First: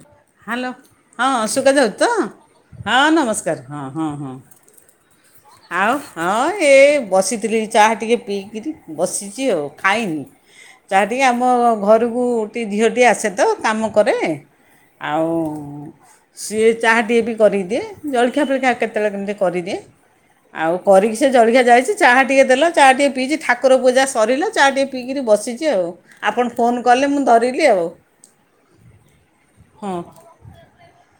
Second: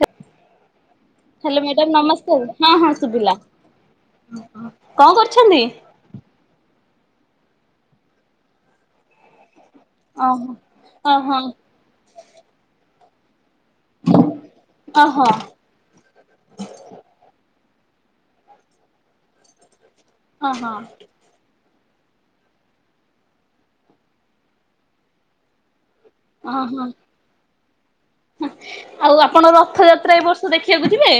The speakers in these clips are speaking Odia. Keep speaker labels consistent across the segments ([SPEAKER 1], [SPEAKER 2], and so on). [SPEAKER 1] ହେ
[SPEAKER 2] ହ୍ୟାଲୋ, ହଁ ସୁଗା ଯାଉଚି ତ ହଁ ନମସ୍କାର, ହଁ, ହଁ, ହଁ।
[SPEAKER 1] କଣ କରୁଛନ୍ତି?
[SPEAKER 2] ଆଉ ହଁ ଏ ବସିଥିଲି ଚାହା ଟିକି ପିଇକିରି ବସିଚି ଆଉ। ଖାଇନି,
[SPEAKER 1] ଓହୋ
[SPEAKER 2] ଚାହା ଟିକେ
[SPEAKER 1] ଓହୋ
[SPEAKER 2] ଆମ ଘରକୁ ଟି ଝିଅଟିଏ ଆସେ ତ କାମ କରେ,
[SPEAKER 1] ଓହୋ
[SPEAKER 2] ଆଉ ସିଏ ଚାହା ଟିକେ ବି କରିକିଦିଏ, ଜଳଖିଆ ଫଳଖିଆ ଆ, କେତେବେଳେ କେମିତି କରିଦିଏ।
[SPEAKER 1] ଓହୋ
[SPEAKER 2] ଆଉ କରି ସେ ଜଳଖିଆ ଯାଇଚି ଚାହା ଟିକେ ଦେଲା ଚା ଟିକିଏ ପିଇଚି, ଠାକୁର ପୂଜା ସରିଲେ ଚା ଟିକିଏ ପିଇିକିରି ବସିଚି ଆଉ। ଆପଣ
[SPEAKER 1] ଓ
[SPEAKER 2] ଫୋନ୍
[SPEAKER 1] ହଁ,
[SPEAKER 2] କଲେ ମୁଁ ଧରିଲି ଆଉ
[SPEAKER 1] ହଁ ଆଉ ଆପଣ
[SPEAKER 2] ହଁ
[SPEAKER 1] ରଥଯାତ୍ରା ଏ ବର୍ଷ ଷ ଦେଖିବାକୁ ଯିବେ?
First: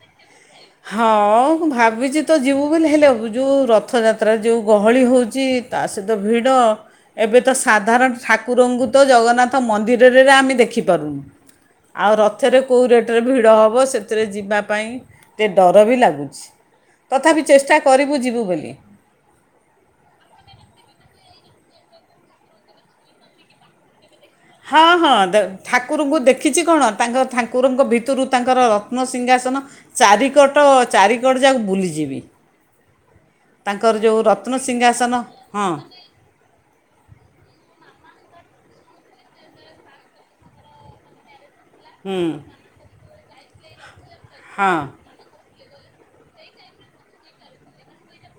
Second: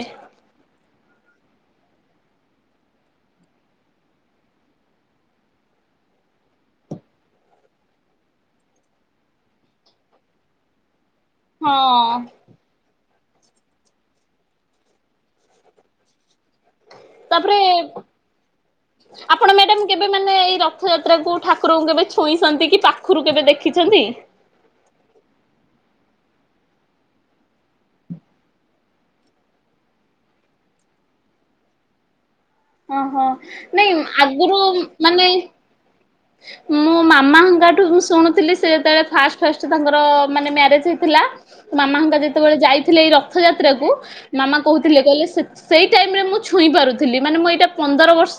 [SPEAKER 2] ହଁ ମୁଁ ଭାବିଚି ତ ଯିବୁ ବୋଲି ହେଲେ ଯୋଉ ରଥଯାତ୍ରା ରେ ଯୋଉ ଗହଳି ହଉଛି ତା ସହିତ ଭିଡ଼। ଏବେ ତ ସାଧାରଣ ଠାକୁରଙ୍କୁ ତ ଜଗନ୍ନାଥ ମନ୍ଦିରରେ ରେ ଆମେ ଦେଖିପାରୁନୁ। ଆଉ
[SPEAKER 1] ହଁ
[SPEAKER 2] ରଥରେ କୋଉ ରେଟ୍ ରେ ଭିଡ଼ ହବ ସେଥିରେ ଯିବା ପାଇଁ ଟିକେ ଡର ବି ଲାଗୁଛି, ତଥାପି
[SPEAKER 1] ତାପରେ
[SPEAKER 2] ଚେଷ୍ଟା କରିବୁ ଯିବୁ ବୋଲି।
[SPEAKER 1] ଆପଣ ମ୍ୟାଡ଼ାମ୍ କେବେ ମାନେ ଏଇ ରଥଯାତ୍ରା କୁ ଠାକୁରଙ୍କୁ କେବେ ଛୁଇଁଛନ୍ତି କି ପାଖରୁ କେବେ ଦେଖିଛନ୍ତି?
[SPEAKER 2] ହଁ, ହଁ ଦେ ଠାକୁରଙ୍କୁ ଦେଖିଛି କଣ ତାଙ୍କ ଠାକୁରଙ୍କ ଭିତୁରୁ ତାଙ୍କର ରତ୍ନସିଂହାସନ ଚାରିକଟ ଚାରିକଡ ଯାକ ବୁଲିଚି ବି।
[SPEAKER 1] ଓହୋ ନାଇଁ
[SPEAKER 2] ତାଙ୍କର ଯୋଉ
[SPEAKER 1] ଆଗରୁ
[SPEAKER 2] ରତ୍ନସିଂହାସନ
[SPEAKER 1] ମାନେ
[SPEAKER 2] ହଁ,
[SPEAKER 1] ମୁଁ ମୋ ମାମା ହେଙ୍କାଠୁ ମୁଁ ଶୁଣୁଥିଲି ସେ ଯେତେବେଳେ ଫାଷ୍ଟ ଫାଷ୍ଟ ତାଙ୍କର ମାନେ ମ୍ୟାରେଜ୍ ହେଇଥିଲା ମାମା ହେଙ୍କା
[SPEAKER 2] ହୁଁ
[SPEAKER 1] ଯେତେବେଳେ ଯାଇଥିଲେ ଏଇ ରଥଯାତ୍ରାକୁୁ ମାମା
[SPEAKER 2] ହଁ
[SPEAKER 1] କହୁଥିଲେ କହିଲେ ସେ ସେଇ ଟାଇମ୍ ରେ ମୁଁ ଛୁଇଁ ପାରୁଥିଲି ମାନେ ମୁଁ ଏଇଟା ପନ୍ଦର ବର୍ଷ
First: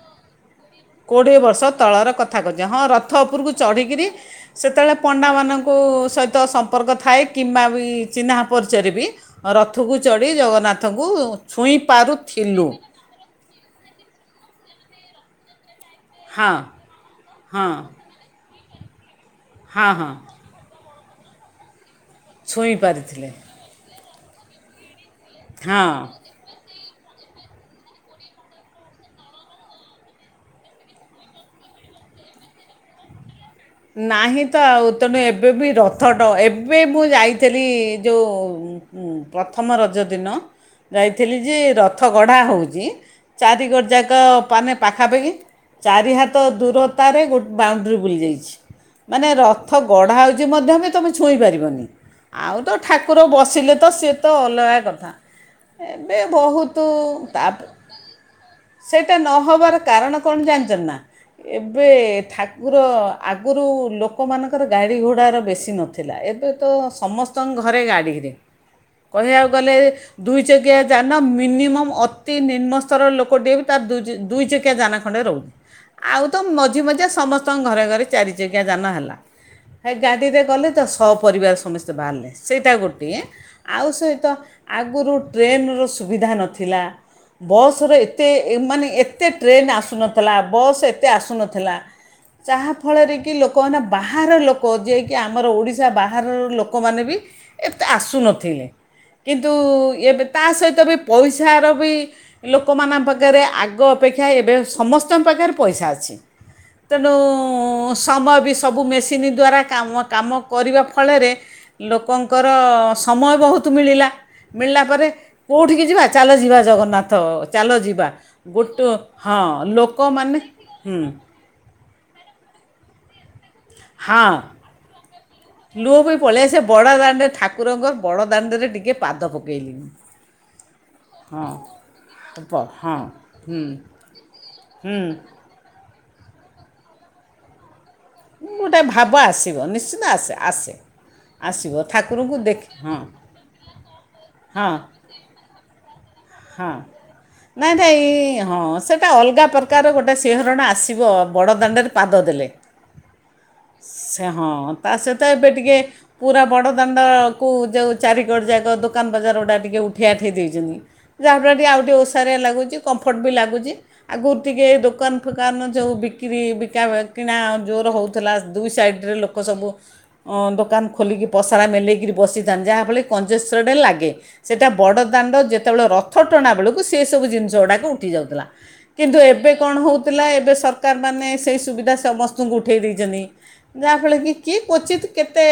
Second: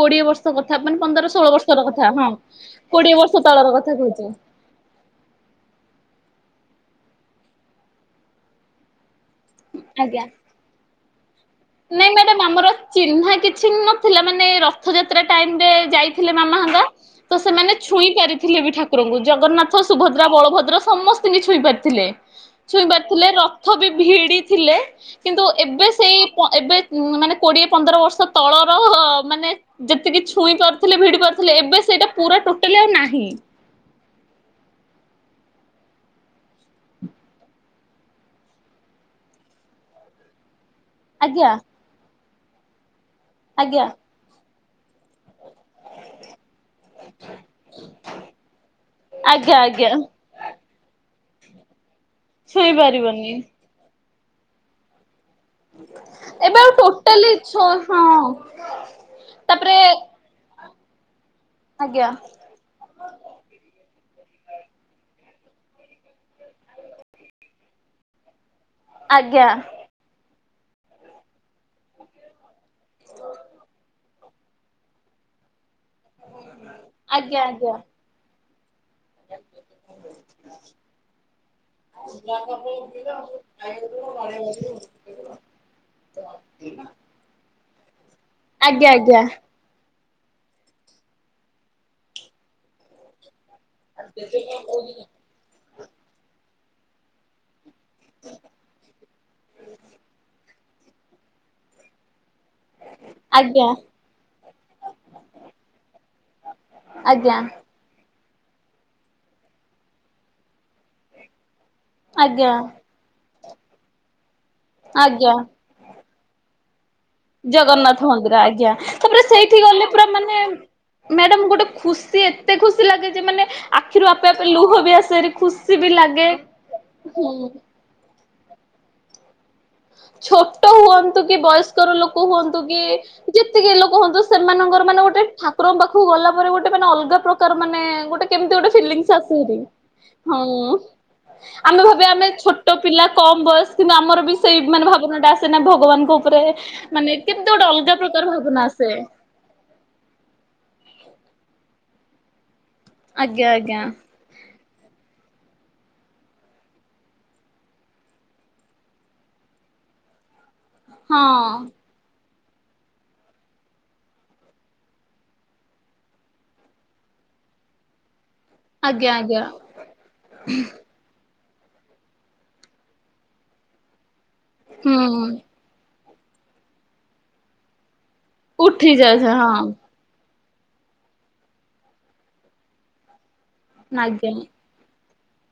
[SPEAKER 1] କୋଡିଏ ବର୍ଷ କଥା ମାନେ ପନ୍ଦର ଷୋହଳ ବର୍ଷ ବର୍ଷର
[SPEAKER 2] ତଳର
[SPEAKER 1] ହଁ
[SPEAKER 2] କଥା କହୁଚ, ହଁ ରଥ
[SPEAKER 1] କୋଡିଏ
[SPEAKER 2] ଉପରକୁ
[SPEAKER 1] ତଳର କଥା
[SPEAKER 2] ଚଢ଼ିକିରି
[SPEAKER 1] କହୁଛି
[SPEAKER 2] ସେତେବେଳେ ପଣ୍ଡାମାନଙ୍କୁ ସହିତ ସମ୍ପର୍କ ଥାଏ କିମ୍ବା ବି ଚିହ୍ନା ପରିଚୟରେ ବି ହଁ, ରଥକୁ
[SPEAKER 1] ଆଜ୍ଞା।
[SPEAKER 2] ଚଢ଼ି ଜଗନ୍ନାଥଙ୍କୁ ଛୁଇଁ
[SPEAKER 1] ନାଇଁ ମ୍ୟାଡାମ ଆମର
[SPEAKER 2] ପାରୁଥିଲୁ।
[SPEAKER 1] ଚିହ୍ନା କିଛି ନଥିଲା ମାନେ ରଥଯାତ୍ରା ଟାଇମ୍ ରେ ଯାଇ ଥିଲେ
[SPEAKER 2] ହଁ
[SPEAKER 1] ମାମା ହେଙ୍କା ତ
[SPEAKER 2] ହଁ
[SPEAKER 1] ସେମାନେ ଛୁଇଁ ପାରିଥିଲେ ବି ଠା ଠାକୁରଙ୍କୁ ଜଗନ୍ନାଥ,
[SPEAKER 2] ହଁ ହଁ
[SPEAKER 1] ସୁଭଦ୍ରା, ବଳଭଦ୍ର ସମସ୍ତିଙ୍କି ଛୁଇଁ ପାରିଥିଲେ, ଛୁଇଁ ପାରିଥିଲେ। ର ରଥ ବି ଭିଡି ଥିଲେ କିନ୍ତୁ ଏବେ
[SPEAKER 2] ହଁ
[SPEAKER 1] ସେଇ ତ ଏବେ ଉଁ, ମାନେ କୋଡିଏ ପନ୍ଦର ବର୍ଷ ତଳର ହୋ ମାନେ ଯେତିକି ଛୁଇଁ ପାରୁଥିଲେ, ଭିଡି ପାରୁଥିଲେ, ଏବେ ସେଇଟା ପୁରା ଟୋଟାଲି ଆଉ ନାହିଁ।
[SPEAKER 2] ନାହିଁ ତ ଆଉ ତେଣୁ ଏବେ ବି ରଥଟ ଏବେ ମୁଁ ଯାଇଥିଲି ଯୋଉ ଉଁ, ଉଁ, ପ୍ରଥମ ରଜ ଦିନ ଯାଇଥିଲି
[SPEAKER 1] ଆଜ୍ଞା
[SPEAKER 2] ଯେ ରଥ ଗଢ଼ା ହଉଚି,
[SPEAKER 1] ଆଜ୍ଞା
[SPEAKER 2] ଚାରିକଡ ଯାକ ତ ପାନେ ପାଖାପାଖି ଚାରି ହାତ ଦୂରତାରେ ଗୋ- ବାଉଣ୍ଡ୍ରି ବୁଲିଯାଇଛି। ମାନେ
[SPEAKER 1] ଆଜ୍ଞା
[SPEAKER 2] ରଥ
[SPEAKER 1] ଆଜ୍ଞା
[SPEAKER 2] ଗଢ଼ା ହଉଛି ମଧ୍ୟ ବି ତୋମେ ଛୁଇଁ ପାରିବନି। ଆଉ ତ
[SPEAKER 1] ଛୁଇଁ
[SPEAKER 2] ଠାକୁର
[SPEAKER 1] ପାରିବନି
[SPEAKER 2] ବସିଲେ ତ ସିଏ ତ ଅଲଗା କଥା। ଏବେ
[SPEAKER 1] ଆଉ
[SPEAKER 2] ବହୁତୁ
[SPEAKER 1] ଟୋଟାଲି
[SPEAKER 2] ତାପ
[SPEAKER 1] ହଁ
[SPEAKER 2] ସେଇଟା ନ ହବାର
[SPEAKER 1] ତାପରେ
[SPEAKER 2] କାରଣ କଣ ଜାଣିଚନି ନା ଏବେ
[SPEAKER 1] ଆଜ୍ଞା
[SPEAKER 2] ଠାକୁର ଆଗରୁ ଲୋକମାନଙ୍କର ଗାଡ଼ି ଘୋଡ଼ାର ବେଶୀ ନଥିଲା, ଏବେ ତ ସମସ୍ତଙ୍କ ଘରେ ଗାଡ଼ିିରେ।
[SPEAKER 1] [unintelligible]
[SPEAKER 2] କହିବାକୁ ଗଲେ ଦୁଇ ଚକିଆ ଯାନ ମିନିମମ୍ ଅତି ନିମ୍ନସ୍ତର ଲୋକଟିଏ ବି ତାର ଦୁଇ ଚକିଆ ଯାନ ଖଣ୍ଡେ ରହୁ ଆଉ ତ ମଝି ମଝିଆ
[SPEAKER 1] ଆଜ୍ଞା
[SPEAKER 2] ସମସ୍ତଙ୍କ
[SPEAKER 1] ଆଜ୍ଞା
[SPEAKER 2] ଘରେ ଘରେ ଚାରି ଚକିଆ ଯାନ ହେଲା। ଭାଇ ଗାଡ଼ିରେ ଗଲେ ତ ସ ପରିବାର ସମସ୍ତେ ବାହାରିଲେ ସେଇଟା ଗୋଟିଏ। ଆଉ ସହିତ ଆଗରୁ ଟ୍ରେନ ର ସୁବିଧା ନଥିଲା। ବସର ଏତେ ମାନେ
[SPEAKER 1] ଆଜ୍ଞା
[SPEAKER 2] ଏତେ ଟ୍ରେନ୍ ଆସୁନ ଥିଲା ବସ ଏତେ ଆସୁନଥିଲା, ଯାହା ଫଳରେ କି କି ଲୋକମାନେ ବାହାର ଲୋକ, ଯିଏକି ଆମର ଓଡ଼ିଶା ବାହାରର ଲୋକମାନେ ବି ଏତେ ଆସୁନଥିଲେ, କିନ୍ତୁ ଏବେ ତା ସହିତ ବି ପଇସାର ବି ଲୋକମାନଙ୍କ ପାଖରେ
[SPEAKER 1] ଆଜ୍ଞା ଆଜ୍ଞା
[SPEAKER 2] ଆଗ ଅପେକ୍ଷା ଏବେ ସମସ୍ତଙ୍କ ପାଖରେ ପଇସା ଅଛି। ତେଣୁ
[SPEAKER 1] ଆଜ୍ଞା
[SPEAKER 2] ସମୟ ବି ସବୁ ମେସିନ୍ ଦ୍ଵାରା କାମ କାମ କରିବା ଫଳରେ
[SPEAKER 1] ଆଜ୍ଞା
[SPEAKER 2] ଲୋକଙ୍କର ସମୟ ବହୁତ ମିଳିଲା। ମିଳିଲା ପରେ
[SPEAKER 1] ଆଜ୍ଞା
[SPEAKER 2] କୋଉଠିକି ଯିବା, ଚାଲ ଯିବା ଜଗନ୍ନାଥ ଚାଲ
[SPEAKER 1] ଜଗନ୍ନାଥ
[SPEAKER 2] ଯିବା
[SPEAKER 1] ମନ୍ଦିର ଆଜ୍ଞା,
[SPEAKER 2] ଗୋଟେ
[SPEAKER 1] ତାପରେ
[SPEAKER 2] ହଁ
[SPEAKER 1] ସେଇଠି ଗଲେ ପୁରା ମାନେ
[SPEAKER 2] ଲୋକମାନେ ହୁଁ
[SPEAKER 1] ମ୍ୟାଡାମ ଗୋଟେ ଖୁସି ଏତେ ଖୁସି ଲାଗେ ଯେ ମାନେ ଆଖିରୁ ଆପେ
[SPEAKER 2] ହଁ
[SPEAKER 1] ଆପେ ଲୁହ ବି ଆସେରି, ଖୁସି ବି
[SPEAKER 2] ଲୁହ
[SPEAKER 1] ଲାଗେ, ହୁଁ।
[SPEAKER 2] ବଡ଼ଦାଣ୍ଡରେ ଟିକେ ପାଦ ପକେଇଲି ମୁଁ।
[SPEAKER 1] ଛୋଟ ହୁଅନ୍ତୁ କି ବୟସ୍କର ଲୋକ ହୁଅନ୍ତୁ
[SPEAKER 2] ହଁ
[SPEAKER 1] କି
[SPEAKER 2] ହୁଁ
[SPEAKER 1] ଯେତିକି ଲୋକ ହୁଅନ୍ତୁ ସେମାନଙ୍କର
[SPEAKER 2] ହୁଁ
[SPEAKER 1] ମାନେ ଗୋଟେ ଠା ଠାକୁରଙ୍କ ପାଖକୁ ଗଲା ପରେ ଗୋଟେ ମାନେ ଅଲଗା ପ୍ରକାର ମାନେ ଗୋଟେ କେମିତି ଗୋଟେ
[SPEAKER 2] ଭାବ
[SPEAKER 1] ଫିଲିଂସ ଆସେ
[SPEAKER 2] ଆସିବ
[SPEAKER 1] ଭାରି,
[SPEAKER 2] ନିଶ୍ଚିନ୍ତ ଆସେ ଆସେ
[SPEAKER 1] ହଁ।
[SPEAKER 2] ଆସିବ
[SPEAKER 1] ଆମେ ଭାବିବା, ଆମେ
[SPEAKER 2] ଠାକୁରଙ୍କୁ ଦେଖ
[SPEAKER 1] ଛୋଟ
[SPEAKER 2] ହଁ
[SPEAKER 1] ପିଲା କମ ବୟସ କିନ୍ତୁ ଆମର ବିଷେଷ ସେ
[SPEAKER 2] ହଁ
[SPEAKER 1] ମାନେ ଭାବନା ଟା ଆସେ ନା ଭଗବାନଙ୍କ ଉପରେ
[SPEAKER 2] ହଁ।
[SPEAKER 1] ମାନେ କେମିତି ଗୋଟେ
[SPEAKER 2] ନାଇଁ
[SPEAKER 1] ଅଲଗା
[SPEAKER 2] ନାଇଁ
[SPEAKER 1] ପ୍ରକାର
[SPEAKER 2] ହଁ
[SPEAKER 1] ଭାବନା ଆସେ।
[SPEAKER 2] ସେଇଟା ଅଲଗା ପ୍ର ପ୍ରକାର ଗୋଟେ ସିଂହରଣ ଆସିବ ବଡ଼ ଦାଣ୍ଡରେ ପାଦ ଦେଲେ।
[SPEAKER 1] ଆଜ୍ଞା ଆଜ୍ଞା।
[SPEAKER 2] ସେ ହଁ ତା ସହିତ ଏବେ ଟିକେ ପୁରା ବଡ଼ ଦାଣ୍ଡକୁ ଯେଉଁ ଚାରି କଡ଼ ଯାକ ଦୋକାନ ବଜାର ଗୁଡ଼ା ଟିକେ ଉଠେଇ ଆଠେଇ ଦେଇଛନ୍ତି। ଯାହା ପ୍ରତି
[SPEAKER 1] ହଁ
[SPEAKER 2] ଆଉ ଟିକେ ଓଷାରିଆ ଲାଗୁଛି, କମ୍ଫର୍ଟ ବି ଲାଗୁଛି। ଆଗରୁ ଟିକେ ଦୋକାନ ଫୋକାନ ଯୋଉ ବିକ୍ରି ବିକା କିଣା ଜୋର ହଉ ଥିଲା ଦୁଇ ସାଇଡ
[SPEAKER 1] ଆଜ୍ଞା
[SPEAKER 2] ରେ ଲୋକ
[SPEAKER 1] ଆଜ୍ଞା
[SPEAKER 2] ସବୁ ଦୋକାନ ଖୋଲିକି ପସରା ମେଲେଇକିରି ବସିଥାନ୍ତି ଯାହାଫଳରେ କି କଂଜୁଷ୍ଟ୍ଡ ଲାଗେ ସେଇଟା ବଡ଼
[SPEAKER 1] ହୁଁ।
[SPEAKER 2] ଦାଣ୍ଡ ଯେ ସେତେବେଳେ ରଥ ଟଣା ବେଳକୁ ସେ ସବୁ ଜିନିଷ ଗୁଡାକ ଉଠି ଯାଉଥିଲା,
[SPEAKER 1] ଉଠି
[SPEAKER 2] କିନ୍ତୁ
[SPEAKER 1] ଯାଉଛ
[SPEAKER 2] ଏବେ
[SPEAKER 1] ହଁ
[SPEAKER 2] କଣ ହଉ ଥିଲା ଏବେ ସରକାରମାନେ ସେଇ ସୁବିଧା ସମସ୍ତଙ୍କୁ ଉଠେଇ ଦେଇଛନ୍ତି, ଯାହାଫଳରେ
[SPEAKER 1] ଆଜ୍ଞା
[SPEAKER 2] କି
[SPEAKER 1] ହୁଁ
[SPEAKER 2] କି କୁଚିତ୍ କେତେ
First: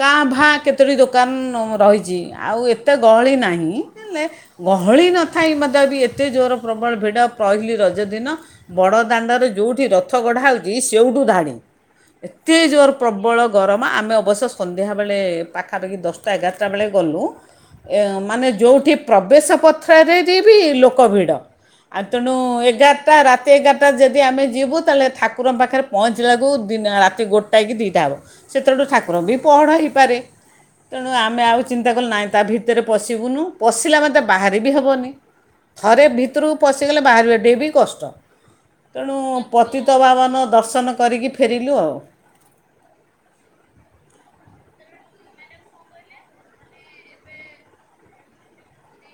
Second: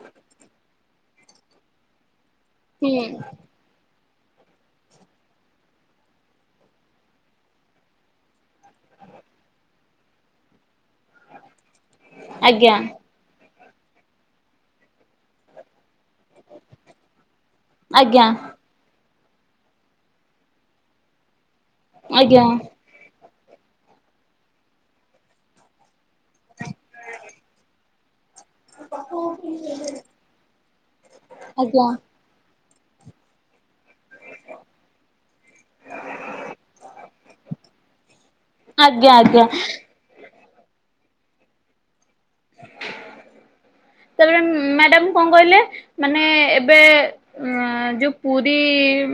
[SPEAKER 2] କାଁ ଭାଁ କେତୋଟି ଦୋକାନ ରହିଛି। ଆଉ ଏତେ ଗହଳି ନାହିଁ। ହେଲେ ଗହଳି ନଥାଇ ମଧ୍ୟ ବି ଏତେ ଜୋର ପ୍ରବଳ ଭିଡ଼ ପହିଲି ରଜଦିନ ବଡ଼ ଦାଣ୍ଡରେ ଯୋଉଠି ରଥ ଗଢା ହେଉଛି ସେଉଠୁ ଧାଡି।
[SPEAKER 1] ଆଜ୍ଞା।
[SPEAKER 2] ଏତେ
[SPEAKER 1] ଆଜ୍ଞା
[SPEAKER 2] ଜୋର ପ୍ରବଳ ଗରମ ଆମେ ଅବଶ୍ୟ ସନ୍ଧ୍ୟା ବେଳେ ପାଖାପାଖି ଦଶ ଦଶଟା ଏଗାରଟା ବେଳେ ଗଲୁ, ଏ
[SPEAKER 1] ଆଜ୍ଞା
[SPEAKER 2] ମାନେ ଯୋଉ ଗଠିଏ ପ୍ରବେଶ ପଥ୍ରରେ ବି ଲୋକ ଭିଡ଼, ଆଉ ତେଣୁ
[SPEAKER 1] ଆଜ୍ଞା
[SPEAKER 2] ଏଗାର ତା ରାତି ଏଗାରଟା ଯଦି ଆମେ ଯିବୁ ତାହେଲେ ଠାକୁରଙ୍କ ପାଖରେ ପହଞ୍ଚିଲାକୁ ଦିନ ରାତି ଗୋଟା କି ଦୁଇଟା ହେବ। ସେତେବେଳୁ ଠାକୁର ବି ପହଡ଼ ହେଇପାରେ ତେଣୁ ଆମେ ଆଉ
[SPEAKER 1] ଆଜ୍ଞା
[SPEAKER 2] ଚିନ୍ତା କଲୁ ନାହିଁ। ତା ଭିତରେ ପଶିବୁନୁ। ପଶିଲା ମାତେ ବାହରିବି ହବନି ଥରେ ଭିତରକୁ ପଶିଗଲେ ବାହାରିବାଟି ବି କଷ୍ଟ।
[SPEAKER 1] ଆଜ୍ଞା ଆଜ୍ଞା।
[SPEAKER 2] ତପାବନ ଦର୍ଶନ କରିକି ଫେରିଲୁ ଆଉ।
[SPEAKER 1] ତାପରେ ମ୍ୟାଡାମ କଣ କହିଲେ ମାନେ ଏବେ ଏଁ ଯୋଉ ପୁରୀ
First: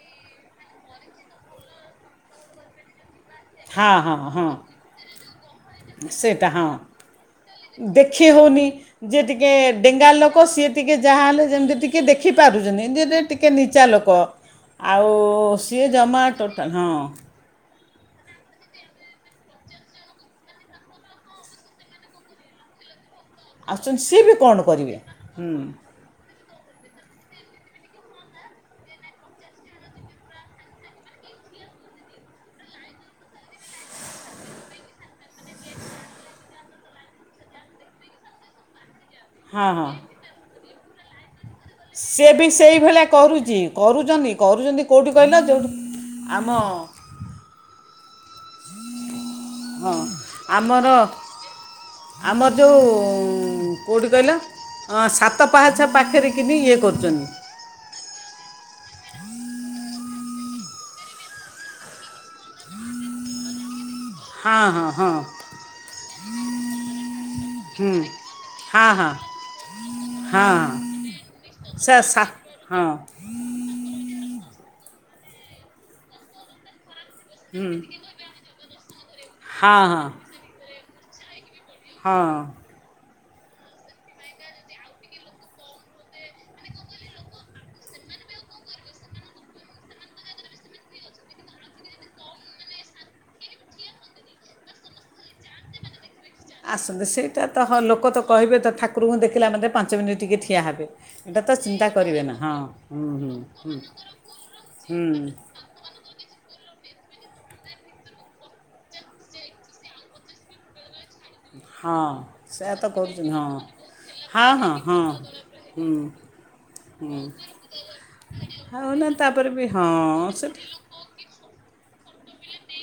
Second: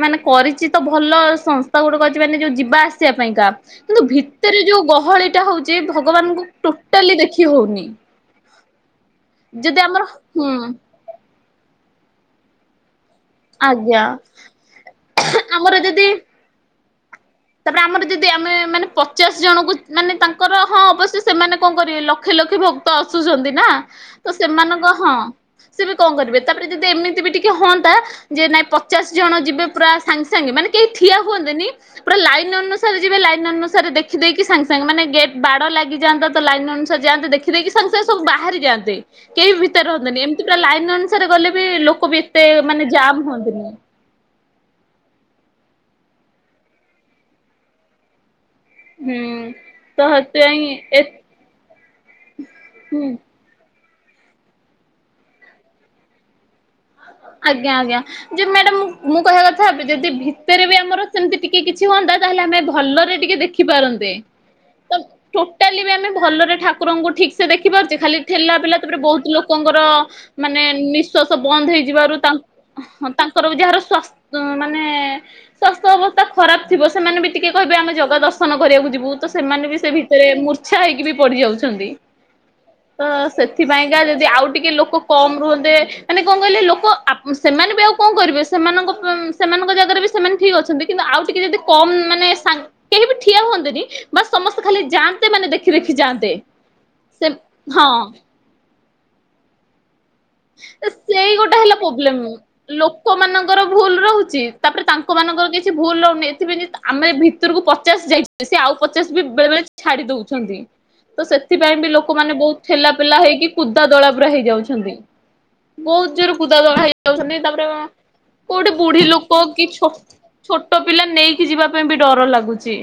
[SPEAKER 1] ମାନେ କରିଚି ତ ଭଲ ସଂସ୍ଥା ଗୋଟେ କରିଚି ମାନେ ଯୋଉ ଯିବା ଆସିବା ପାଇଁକା।
[SPEAKER 2] ହଁ
[SPEAKER 1] କିନ୍ତୁ
[SPEAKER 2] ହଁ ହଁ
[SPEAKER 1] ଭିତରେ ଯୋଉ ଗହଳି ଟା ହଉଚି ଭଗବାନଙ୍କୁ
[SPEAKER 2] ସେଇଟା ହଁ
[SPEAKER 1] ଟୋଟାଲି ଦେଖି ହଉନି।
[SPEAKER 2] ଦେଖି ହଉନି ଯିଏ ଟିକେ
[SPEAKER 1] ଯଦି ଆମର
[SPEAKER 2] ଡେଙ୍ଗା ଲୋକ
[SPEAKER 1] ହୁଁ
[SPEAKER 2] ସିଏ ଟିକ୍- ଟିକେ ଯାହା ହେଲେ ଯେମିତି ଟିକେ ଦେଖି ପାରୁଚନ୍ତିି। ଟିକେ ନିଚା
[SPEAKER 1] ଆଜ୍ଞା
[SPEAKER 2] ଲୋକ ଆଉ
[SPEAKER 1] ଆମର
[SPEAKER 2] ସିଏ
[SPEAKER 1] ଯଦି
[SPEAKER 2] ଜମା ଟୋଟାଲ୍ ହଁ -
[SPEAKER 1] ତାପରେ ଆମର ଯଦି ଆମେ ମାନେ ପଚାଶ ଜଣଙ୍କୁ ମାନେ ତାଙ୍କର ହଁ ଅବଶ୍ୟ ସେମାନେ କଣ କରିବେ ଲକ୍ଷେ ଲକ୍ଷେ ଭ ତ ଆସୁସନ୍ତି ନା
[SPEAKER 2] ଆସୁଛନ୍ତି ସିଏ
[SPEAKER 1] ତ
[SPEAKER 2] ବି କ'ଣ
[SPEAKER 1] ସେମାନଙ୍କ
[SPEAKER 2] କରିବେ
[SPEAKER 1] ହଁ
[SPEAKER 2] ହୁଁ
[SPEAKER 1] ସେବି କଁ କରିବେ ତାପରେ ଯଦି ଏମିତି ବି ଟିକେ ହଅନ୍ତା। ଯେ ନାଇଁ ପଚାଶ ଜଣ ଯିବେ ପୁରା ସାଙ୍ଗେ ସାଙ୍ଗେ ମାନେ କେହି ଠିଆ ହୁଅନ୍ତେନି। ଲାଇନ୍ ଅନୁସାରେ ଯିବେ ଲାଇନ୍ ଅନୁସାରେ ଦେଖିଦେଇକି ସାଙ୍ଗେ ସାଙ୍ଗେ ମାନେ ଗେଟ୍ ବାଡ଼ ଲାଗିଯାଆନ୍ତା ତ ଲାଇନ୍ ଅନୁସାରେ ଯାଆନ୍ତେ ଦେଖ୍ ଦେଖି ଦେଇକି ସାଙ୍ଗେ ସାଙ୍ଗେ ସବୁ ବାହାରି ଯାଆନ୍ତେ, କେହି ବି
[SPEAKER 2] ହଁ ହଁ
[SPEAKER 1] ଭିତରେ ରହନ୍ତେନି ଏମିତି ପୁରା ଲାଇନ୍ ଅନୁ ସା ଥରେ ଗଲେ ବି ଲୋକ ବି ଏତେ ମାନେ ଜାମ୍ ହୁଅନ୍ତିନି।
[SPEAKER 2] କରୁଛନି କରୁଚନ୍ତି କୋଉଠି କହିଲ ଯୋଉଠି ଆମ
[SPEAKER 1] ହୁଁ
[SPEAKER 2] ହଁ
[SPEAKER 1] ତ ସେଥିପାଇଁ
[SPEAKER 2] ଆମର
[SPEAKER 1] ଏ
[SPEAKER 2] ଆମର ଯୋଉ
[SPEAKER 1] ହୁଁ।
[SPEAKER 2] କୋଉଠି କହିଲ ସାତ ପାହାଚ ପାଖରେ କିିନି ଇଏ କରୁଚନ୍ତି।
[SPEAKER 1] ଆଜ୍ଞା ଆଜ୍ଞା। ଯେ ମ୍ୟାଡାମ, ମୁଁ କହିବା କଥା ଏବେ ଯଦି ଭିତରେ ବି ଆମର ସେମିତି ଟିକେ କିଛି ହୁଅନ୍ତା, ତାହେଲେ ଆମେ ଭଲରେ ଟିକେ ଦେଖି- ଖି ପାରନ୍ତେ।
[SPEAKER 2] ହଁ ହଁ
[SPEAKER 1] ତ
[SPEAKER 2] ହଁ।
[SPEAKER 1] ଟୋଟାଲି ବି ଆମେ ଭଲରେ ଠାକୁରଙ୍କୁ ଠିକ ସେ
[SPEAKER 2] ହୁଁ
[SPEAKER 1] ଦେଖିପାରୁଛେ? ଖାଲି ଠେଲା ପେଲା
[SPEAKER 2] ହଁ
[SPEAKER 1] ତାପରେ
[SPEAKER 2] ହଁ
[SPEAKER 1] ବହୁତ୍ ଲୋକଙ୍କର
[SPEAKER 2] ହଁ
[SPEAKER 1] ମାନେ ନିଃଶ୍ଵାସ ବନ୍ଦ
[SPEAKER 2] ସେ
[SPEAKER 1] ହେଇଯିବାରୁ
[SPEAKER 2] ସା
[SPEAKER 1] ତାଙ୍କୁ ହଁ- ତାଙ୍କର ବି ଯାହାର ସ୍ବାସ୍ଥ ମାନେ ସ୍ୱାସ୍ଥ୍ୟ ଅବସ୍ଥା ଖରାପ ଥିବ ସେମାନେ ବି- ଟିକେ
[SPEAKER 2] ହୁଁ,
[SPEAKER 1] କହିବେ ଆମେ ଜଗା ଦର୍ଶନ କରିବାକୁ ଯିବୁ, ତ ସେମାନେ ବି
[SPEAKER 2] ହଁ
[SPEAKER 1] ସେ
[SPEAKER 2] ହଁ
[SPEAKER 1] ଭିତରେ ମୂର୍ଚ୍ଛା ହେଇକି ବି ପଡ଼ି ଯାଉଛନ୍ତି।
[SPEAKER 2] ହଁ।
[SPEAKER 1] ତ ସେଥିପାଇଁକା ଯଦି ଆଉ ଟିକେ ଲୋକ କମ୍ ରୁହନ୍ତେ ମାନେ କଣ କହିଲେ ଲୋକ୍ କ ଆପ୍ ସେମାନେ ବି ଆଉ କଣ କରିବେ ସେମାନଙ୍କ ପଁ ସେମାନଙ୍କ ଜାଗାରେ ବି ସେମାନେ ଠିକ ଅଛନ୍ତି। କିନ୍ତୁ ଆଉ ଟିକେ ଯଦି କମ୍ ମାନେ ସାଙ୍ଗ୍ କେହି ବି ଠିଆ ହୁଅନ୍ତେନି। ବାସ୍ ସମସ୍ତେ ଖାଲି ଯାଆନ୍ତେ। ମାନେ ଦେଖି ଦେଖି ଯାଆନ୍ତେ।
[SPEAKER 2] ଆସନ୍ତୁ
[SPEAKER 1] ସେ
[SPEAKER 2] ସେଇଟା ତ ହଁ ଲୋକ ତ କହିବେ ତ ଠାକୁରଙ୍କୁ ଦେଖିଲା ମାନେ ପାଞ୍ଚ ମିନିଟ୍ ଟିକେ ଠିଆ ହେବେ।
[SPEAKER 1] ସେଇ
[SPEAKER 2] ଦାତା
[SPEAKER 1] ଗୋଟେ ହେଲା
[SPEAKER 2] ଚିନ୍ତା
[SPEAKER 1] ପ୍ରୋବ୍ଲେମ।
[SPEAKER 2] କରିବେ ନା ହଁ ହୁଁ ହୁଁ
[SPEAKER 1] ଲୋକମାନଙ୍କର
[SPEAKER 2] ହୁଁ।
[SPEAKER 1] ଭୁଲ ରହୁଛି ତାପରେ
[SPEAKER 2] ହୁଁ
[SPEAKER 1] ତାଙ୍କ ମାନଙ୍କର ବି କି ଭୁଲ ରହୁନି ଏଥିପାଇଁ ଯଦ୍ ଆମେ ଭିତରକୁ ପଚାଶ୍ ଯାଇଛେ। ସେ ଆଉ ପଚାଶ୍ ବି ବେଳେ ବେଳେ ଛାଡି ଦଉଛନ୍ତି। ତ ସେଥିପାଇଁ ବି
[SPEAKER 2] ହଁ
[SPEAKER 1] ଲୋକମାନେ ବହୁତ
[SPEAKER 2] ସେୟା ତ
[SPEAKER 1] ଠେଲାପେଲା
[SPEAKER 2] କରୁଛନ୍ତି ହଁ
[SPEAKER 1] ହେଇକି କୁଦା ଦଳା ପୁରା
[SPEAKER 2] ହଁ ହଁ
[SPEAKER 1] ହେଇଯାଉଛନ୍ତି।
[SPEAKER 2] ହଁ ହୁଁ
[SPEAKER 1] ବହୁତ ଜୋର କୁଦା ଦଳା ହେଇଯାଉଛନ୍ତି ତାପରେ କୋଉଠି
[SPEAKER 2] ଆଉ
[SPEAKER 1] ବୁଢୀ
[SPEAKER 2] ନା
[SPEAKER 1] ଲୋକ
[SPEAKER 2] ତାପରେ ବି
[SPEAKER 1] କି ଛୋଟ୍
[SPEAKER 2] ହଁ ସେଠି
[SPEAKER 1] ଛୋଟ ପିଲା ନେଇକି ଯିବା ପାଇଁ ବି ଡର ଲାଗୁଛି।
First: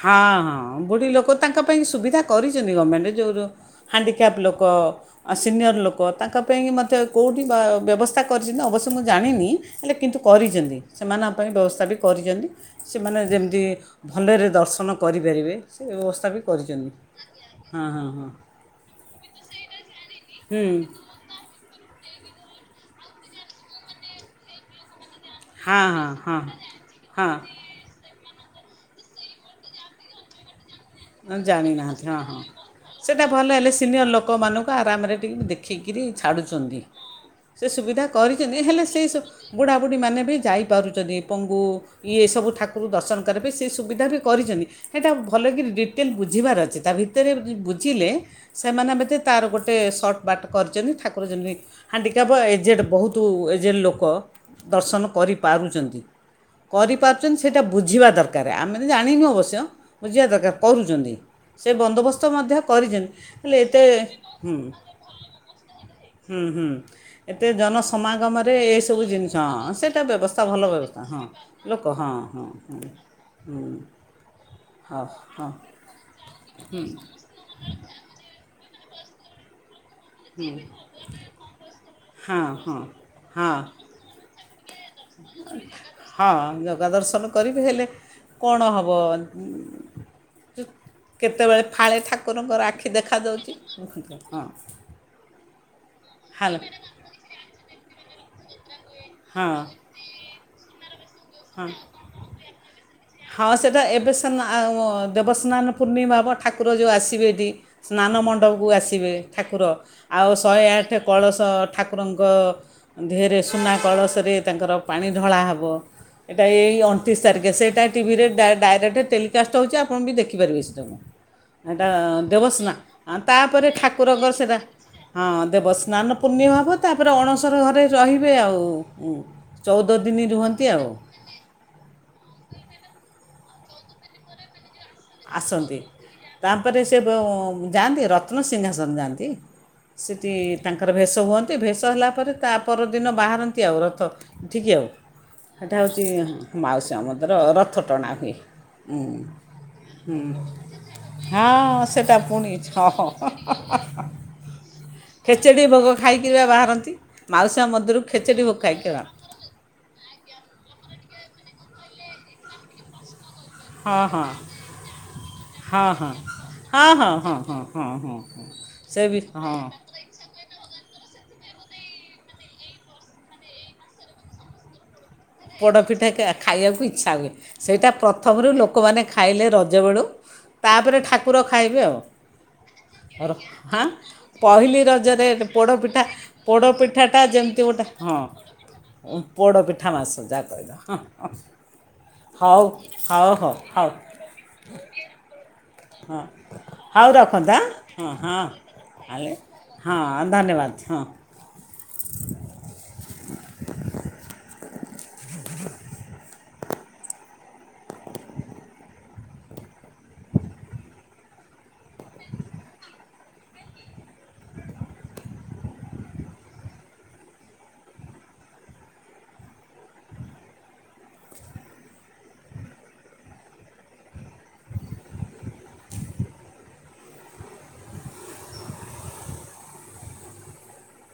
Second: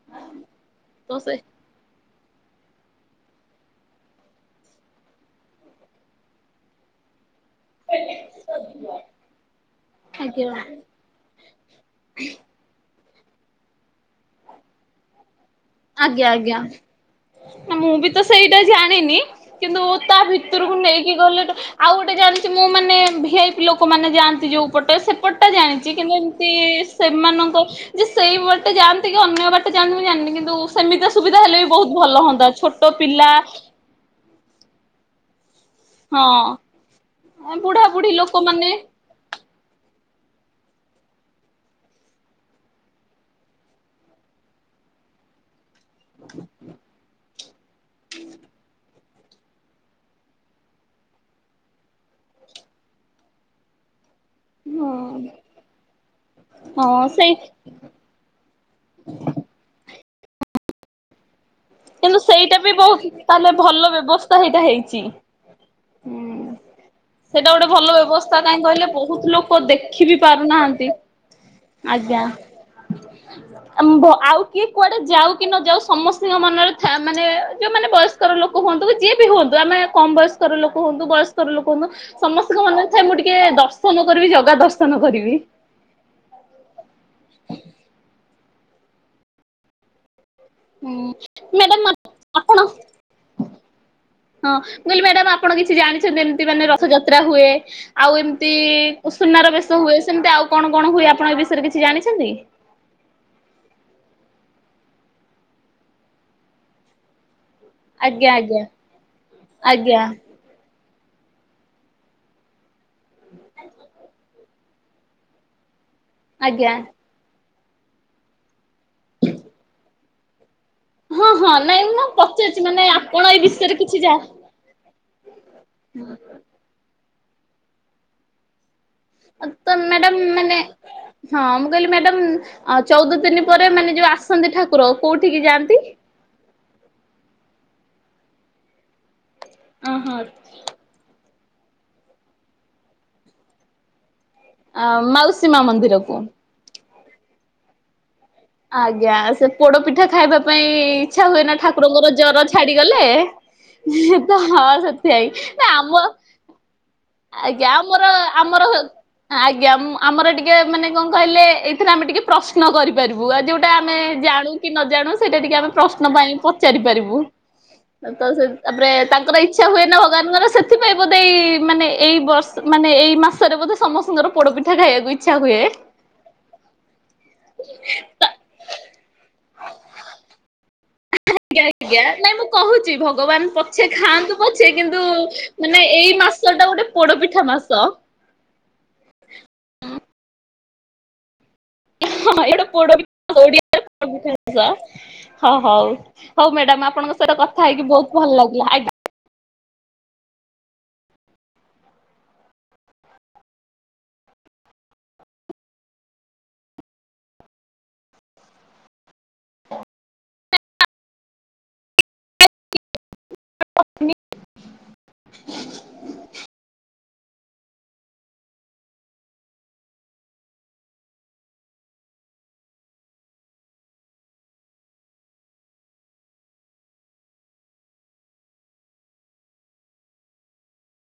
[SPEAKER 2] ହଁ ହଁ ବୁଢ଼ି
[SPEAKER 1] ତ ସେ
[SPEAKER 2] ଲୋକ ତାଙ୍କ ପାଇଁ ସୁବିଧା କରିଚନ୍ତି ଗମେଣ୍ଟେ ଯୋଉର। ହାଣ୍ଡିକ୍ୟାପ୍ ଲୋକ ସିନିୟର ଲୋକ ତାଙ୍କ ପାଇଁକି ମୋତେ କୋଉଠି ବା ବ୍ୟବସ୍ଥା କରିଚନ୍ତି ଅବଶ୍ୟ ମୁଁ ଜାଣିନି ହେଲେ କିନ୍ତୁ
[SPEAKER 1] ଆଜ୍ଞା
[SPEAKER 2] କରିଚନ୍ତି। ସେମାନଙ୍କ ପାଇଁ ବ୍ୟବସ୍ଥା ବି କରିଛନ୍ତି ସେମାନେ ଯେମିତି ଭଲରେ ଦର୍ଶନ କରିପାରିବେ। ସେ
[SPEAKER 1] ଆଜ୍ଞା
[SPEAKER 2] ବ୍ୟବସ୍ଥା ବି
[SPEAKER 1] ଆଜ୍ଞା
[SPEAKER 2] କରିଚନ୍ତି।
[SPEAKER 1] ମୁଁ ବି ତ ସେଇଟା ଜାଣିନି କିନ୍ତୁ ତା
[SPEAKER 2] ହଁ
[SPEAKER 1] ଭିତରକୁ ନେଇକି ଗଲାଠୁ ଆଉ ଗୋଟେ ଜାଣିଚି ମୁଁ ମାନେ ଭିଆଇପି ଲୋକମାନେ ଯାଆନ୍ତି ଯୋଉ ପଟେ ସେ ପଟଟା
[SPEAKER 2] ହଁ
[SPEAKER 1] ଜାଣିଚି
[SPEAKER 2] ହଁ
[SPEAKER 1] କିନ୍ତୁ
[SPEAKER 2] ହଁ
[SPEAKER 1] ଏମିତି
[SPEAKER 2] ହଁ
[SPEAKER 1] ସେମାନଙ୍କ ଯେ ସେଇ ବାଟେ ଯାଆନ୍ତି କି ଅନ୍ୟ ବାଟେ ଯାନ୍ତିକି ମୁଁ ଜାଣିନି କିନ୍ତୁ ସେମିତି ସୁବିଧା ହେଲେ ବି ବହୁତ
[SPEAKER 2] ଜାଣିନାହାନ୍ତି ହଁ
[SPEAKER 1] ଭଲ
[SPEAKER 2] ହଁ
[SPEAKER 1] ହୁଅନ୍ତା ଛୋଟ
[SPEAKER 2] ସେଇଟା
[SPEAKER 1] ପିଲା
[SPEAKER 2] ଭଲ ହେଲେ ସିନିୟର ଲୋକମାନଙ୍କୁ ଆରାମରେ ଟିକେ ଦେଖ୍ ଦେଖିକିରି
[SPEAKER 1] ହଁ
[SPEAKER 2] ଛାଡ଼ୁଚନ୍ତି ସେ
[SPEAKER 1] ବୁଢା
[SPEAKER 2] ସୁବିଧା
[SPEAKER 1] ବୁଢୀ
[SPEAKER 2] କରିଚନ୍ତି
[SPEAKER 1] ଲୋକମାନେ
[SPEAKER 2] ହେଲେ ସେଇ ସବୁ ବୁଢ଼ାବୁଢ଼ୀମାନେ ବି ଯାଇପାରୁଚନ୍ତି ପଙ୍ଗୁ ଇଏ ସବୁ ଠାକୁର ଦର୍ଶନ କରିବା ପାଇଁ ସେ ସୁବିଧା ବି କରିଚନ୍ତି ହେଟା ଭଲକିରି ଡିଟ୍ କେମିନ୍ତି ବୁଝିବାର ଅଛି ଭିତରେ ବୁଝିଲେ ସେମାନେ ମୋତେ ତାର ଗୋଟେ ସର୍ଟ ବାଟ କରିଚନ୍ତି, ଠାକୁର ଯେମତି ହାଣ୍ଡିକ୍ୟାପ ଏଜେଡେ ବୋହୁତୁ ଏଜେଡେ ଲୋକ। ଦର୍ଶନ
[SPEAKER 1] ହଁ
[SPEAKER 2] କରିପାରୁଚନ୍ତି
[SPEAKER 1] ହଁ ସେଇ
[SPEAKER 2] କରିପାରୁଚନ୍ତି ସେଠ ସେଇଟା ବୁଝିବା ଦରକାର ଆମେ ତ ଜାଣିନୁ ଅବଶ୍ୟ ବୁଝିବା ଦରକାର କରୁଚନ୍ତି।
[SPEAKER 1] କିନ୍ତୁ ସେଇଟା ବି ବୋଉତ ତାହଲେ
[SPEAKER 2] ହେଲେ ଏତେ
[SPEAKER 1] ଭଲ ବ୍ୟବସ୍ଥା
[SPEAKER 2] ହୁଁ
[SPEAKER 1] ସେଇଟା ହେଇଚି।
[SPEAKER 2] ହୁଁ ହୁଁ ଏତେ ଜନସମାଗମରେ
[SPEAKER 1] କାହିଁ କହିଲେ
[SPEAKER 2] ଏଇସବୁ
[SPEAKER 1] ବହୁତ
[SPEAKER 2] ଜିନିଷ
[SPEAKER 1] ଲୋକ
[SPEAKER 2] ହଁ ସେଇଟା
[SPEAKER 1] ଦେଖି ବିି
[SPEAKER 2] ବ୍ୟବସ୍ଥା ଭଲ
[SPEAKER 1] ପାରୁନାହାନ୍ତି।
[SPEAKER 2] ବ୍ୟବସ୍ଥା ହଁ। ଲୋକ ହଁ
[SPEAKER 1] ଆଜ୍ଞା।
[SPEAKER 2] ହଁ ହୁଁ।
[SPEAKER 1] ଆଉ କିଏ କୁଆଡେ ଯାଉ କି ନ ଯାଉ ସମସ୍ତଙ୍କ ମନରେ
[SPEAKER 2] ହୁଁ।
[SPEAKER 1] ଥା ମାନେ ଯୋଉମାନେ ବୟସ୍କର ଲୋକ ହୁଅନ୍ତୁ ବା ଯିଏ ବି ହୁଅନ୍ତୁ ଆମେ କମ ବୟସ୍କର ଲୋକ ହୁଅନ୍ତୁ ବୟସ୍କ ଲୋକ ହୁଅ
[SPEAKER 2] ହଁ
[SPEAKER 1] ସମସ୍ତଙ୍କ
[SPEAKER 2] ହଁ
[SPEAKER 1] ମନେରେ ଥାଏ ମୁଁ ଟିକେ
[SPEAKER 2] ହଁ
[SPEAKER 1] ଦର୍ଶନ କରିବି ଜଗା ଦର୍ଶନ କରିବି।
[SPEAKER 2] ହଁ। ଜଗା ଦର୍ଶନ କରିବି, ହେଲେ କଣ ହବ।
[SPEAKER 1] ହୁଁ
[SPEAKER 2] କେତେବେଳେ
[SPEAKER 1] ମ୍ୟାଡାମ
[SPEAKER 2] ଫାଳେ
[SPEAKER 1] ଆପଣ
[SPEAKER 2] ଠାକୁରଙ୍କର ଆଖି ଦେଖାାଯାଉଚି ହଁ।
[SPEAKER 1] ମୁଁ କହିଲି ମ୍ୟାଡ଼ାାମ ଆପଣ କିଛି ଜାଣିଛନ୍ତି ଏମିତି
[SPEAKER 2] ହ୍ୟାଲୋ
[SPEAKER 1] ମାନେ ରଥଯାତ୍ରା ହୁଏ ଆଉ ଏମିତି ସୁନାର
[SPEAKER 2] ହଁ
[SPEAKER 1] ବେଶ ହୁଏ ସେମିତି ଆଉ କଣ କଣ ହୁଏ ଆପଣ ଏ ବିଷୟରେ କିଛି ଜାଣିଛନ୍ତି?
[SPEAKER 2] ହଁ ସେଇଟା ଏବେ ସିନା ଦେବସ୍ନାନ ପୂର୍ଣ୍ଣିମା ପା ଠାକୁର ଯୋଉ ଆସିବେ ଏଠି। ସ୍ନାନ
[SPEAKER 1] ଆଜ୍ଞା ଆଜ୍ଞା
[SPEAKER 2] ମଣ୍ଡପକୁ ଆସିବେ ଠାକୁର
[SPEAKER 1] ଆଜ୍ଞା
[SPEAKER 2] ଆଉ ଶହେ ଆଠେ କଳସ ଠାକୁରଙ୍କ ଦେହରେ ସୁନା କଳସରେ ତାଙ୍କର ପାଣି ଢଳା ହେବ। ଏଇଟା
[SPEAKER 1] ଆଜ୍ଞା।
[SPEAKER 2] ଏଇ ଅଣତିରିଶି ତାରିଖ ସେଇଟା ଟିଭିରେ ଡାଇରେକ୍ଟ ଟେଲିକାଷ୍ଟ ହେଉଚି ଆପଣ ବି ଦେଖିପାରିବେ ସେଇଟା କୁ।
[SPEAKER 1] ହଁ ହଁ ନାଇଁ
[SPEAKER 2] ଏଟା
[SPEAKER 1] ମୁଁ ପଚାରୁଛି
[SPEAKER 2] ଦେବସ୍ନା
[SPEAKER 1] ମାନେ
[SPEAKER 2] ଆ
[SPEAKER 1] ଆପଣ ଏଇ
[SPEAKER 2] ତାପରେ
[SPEAKER 1] ବିଷୟରେ କିଛି ଯା
[SPEAKER 2] ଠାକୁରଙ୍କର ସେଇଟା। ହଁ ଦେବସ୍ନାନ ପୂର୍ଣିମା ହବ। ତାପରେ ଅଣସର ଘରେ ରହିବେ ଆଉ।
[SPEAKER 1] ତ
[SPEAKER 2] ଚଉଦ
[SPEAKER 1] ମ୍ୟାଡାମ
[SPEAKER 2] ଦିନି
[SPEAKER 1] ମାନେ
[SPEAKER 2] ରୁହନ୍ତି ଆଉ।
[SPEAKER 1] ହଁ ମୁଁ କହିଲି ମ୍ୟାଡାମ ଚଉଦ ଦିନି ପରେ ମାନେ ଯୋଉ ଆସନ୍ତି ଠାକୁ ପ୍ରୋର କୋଉଠି?
[SPEAKER 2] ଆସନ୍ତି ତାପରେ ସେ ବୋ ଯାଆନ୍ତି ରତ୍ନସିଂହାସନ ଯାଆନ୍ତି।
[SPEAKER 1] ଅ ହଁ
[SPEAKER 2] ସେଠି ତାଙ୍କର ଭେଷ ହୁଅନ୍ତି ଭେଷ ହେଲା ପରେ ତା ପରଦିନ ବାହାରନ୍ତି ଆଉ ରଥ। ଏଠିକି ଆଉ
[SPEAKER 1] ମାଉସୀ ମା
[SPEAKER 2] ହେଟା ହୋଉଚି
[SPEAKER 1] ମନ୍ଦିରକୁ।
[SPEAKER 2] ମାଉସୀ ମା ମନ୍ଦିର ରଥ ଟଣା ହୁଏ। ହୁଁ
[SPEAKER 1] ଆଜ୍ଞା ସେ ପୋଡ ପିଠା ଖାଇବା ପାଇଁ ଇଚଛା ହୁଏନା
[SPEAKER 2] ହଁ
[SPEAKER 1] ଠାକୁରଙ୍କର
[SPEAKER 2] ସେଟା
[SPEAKER 1] ଜର
[SPEAKER 2] ପୁଣି
[SPEAKER 1] ଛାଡିଗଲେ
[SPEAKER 2] ହଁ
[SPEAKER 1] ତ ହଁ ସେ ସୋଇ
[SPEAKER 2] ଖେଚେଡ଼ି
[SPEAKER 1] ନା
[SPEAKER 2] ଭୋଗ
[SPEAKER 1] ଆମ
[SPEAKER 2] ଖାଇକି ବା ବାହାରନ୍ତି ମାଉସୀ ମା
[SPEAKER 1] ଆଜ୍ଞା ଆମର
[SPEAKER 2] ମନ୍ଦିରକୁ ଖେଚେଡ଼ି ଭୋଗ
[SPEAKER 1] ଆମର
[SPEAKER 2] ଖାଇକି ବା
[SPEAKER 1] ଆଜ୍ଞା ମୁଁ ଆମର ଟିକେ ମାନେ କଣ କହିଲେ ଏଇଥିରେ ଆମେ ଟିକେ ପ୍ରଶ୍ନ କରିପାରିବୁ ଆ ଯୋଉ ସେଟା ଆମେ
[SPEAKER 2] ହଁ ହଁ
[SPEAKER 1] ଜାଣୁ କି ନ ଜାଣୁ ସେଇଟା ଟିକେ ଆମେ
[SPEAKER 2] ହଁ ହଁ
[SPEAKER 1] ପ୍ରଶ୍ନ ପାଇଁ ପଚାରି
[SPEAKER 2] ହଁ
[SPEAKER 1] ପାରିବୁ।
[SPEAKER 2] ହଁ ହଁ ହଁ ହଁ
[SPEAKER 1] ତ ସେ
[SPEAKER 2] ହଁ
[SPEAKER 1] ତାପରେ
[SPEAKER 2] ସେ ବି
[SPEAKER 1] ତାଙ୍କର
[SPEAKER 2] ହଁ
[SPEAKER 1] ଇଚ୍ଛା ହୁଏ ନା ଭଗବାନଙ୍କର ସେ ସେଥିପାଇଁ ବୋଧେ ଏଇ ମାନେ ଏଇ ବର୍ଷ ମାନେ ଏଇ ମାସରେ ବୋଧେ ସମସ୍ତଙ୍କର ପୋଡ ପିଠା ଖାଇବାକୁ ଇ
[SPEAKER 2] ପୋଡ଼ପିଠା କା ଖାଇବାକୁ ଇଚ୍ଛା ହୁଏ ସେଇଟା ପ୍ର
[SPEAKER 1] ତ
[SPEAKER 2] ଥମରୁ ଲୋକମାନେ ଖାଇଲେ ରଜ ବେଳୁ ତାପରେ ଠାକୁର ଖାଇବେ
[SPEAKER 1] ଆଜ୍ଞା ନାଇଁ ମୁଁ କହୁଛି
[SPEAKER 2] ଆଉ।
[SPEAKER 1] ଭଗବାନ
[SPEAKER 2] ହାଁ
[SPEAKER 1] ପଛେ ଖାଆନ୍ତୁ ପଛେ
[SPEAKER 2] ପହିଲି
[SPEAKER 1] କିନ୍ତୁ
[SPEAKER 2] ରଜରେ
[SPEAKER 1] ମାନେ
[SPEAKER 2] ପୋଡ଼ପିଠା
[SPEAKER 1] ଏଇ ମାସ ଟା ଗୋଟେ
[SPEAKER 2] ପୋଡ଼ପିଠାଟା
[SPEAKER 1] ପୋଡପିଠା
[SPEAKER 2] ଯେମିତି
[SPEAKER 1] ମାସ
[SPEAKER 2] ଗୋଟେ ହଁ। ଉଁ ପୋଡ଼ ପିଠା ମାସ ଯା କହିଲ ହଁ ହଁ।
[SPEAKER 1] ହଁ
[SPEAKER 2] ହଉ ହଉ ହଉ ହଉ।
[SPEAKER 1] ଯ ହଁ ହଉ ହଉ ମ୍ୟାଡାମ
[SPEAKER 2] ହଉ
[SPEAKER 1] ଆପଣଙ୍କ ସହିତ
[SPEAKER 2] ରଖନ୍ତୁ
[SPEAKER 1] କଥା ହେଇକି ବହୁତ୍ ଭଲ ଲାଗିଲା ଆଜ୍ଞା।
[SPEAKER 2] ଆଁ ଲେ ହଁ ଧନ୍ୟବାଦ ହଁ। [inaudible] [inaudible]
[SPEAKER 1] [unintelligible]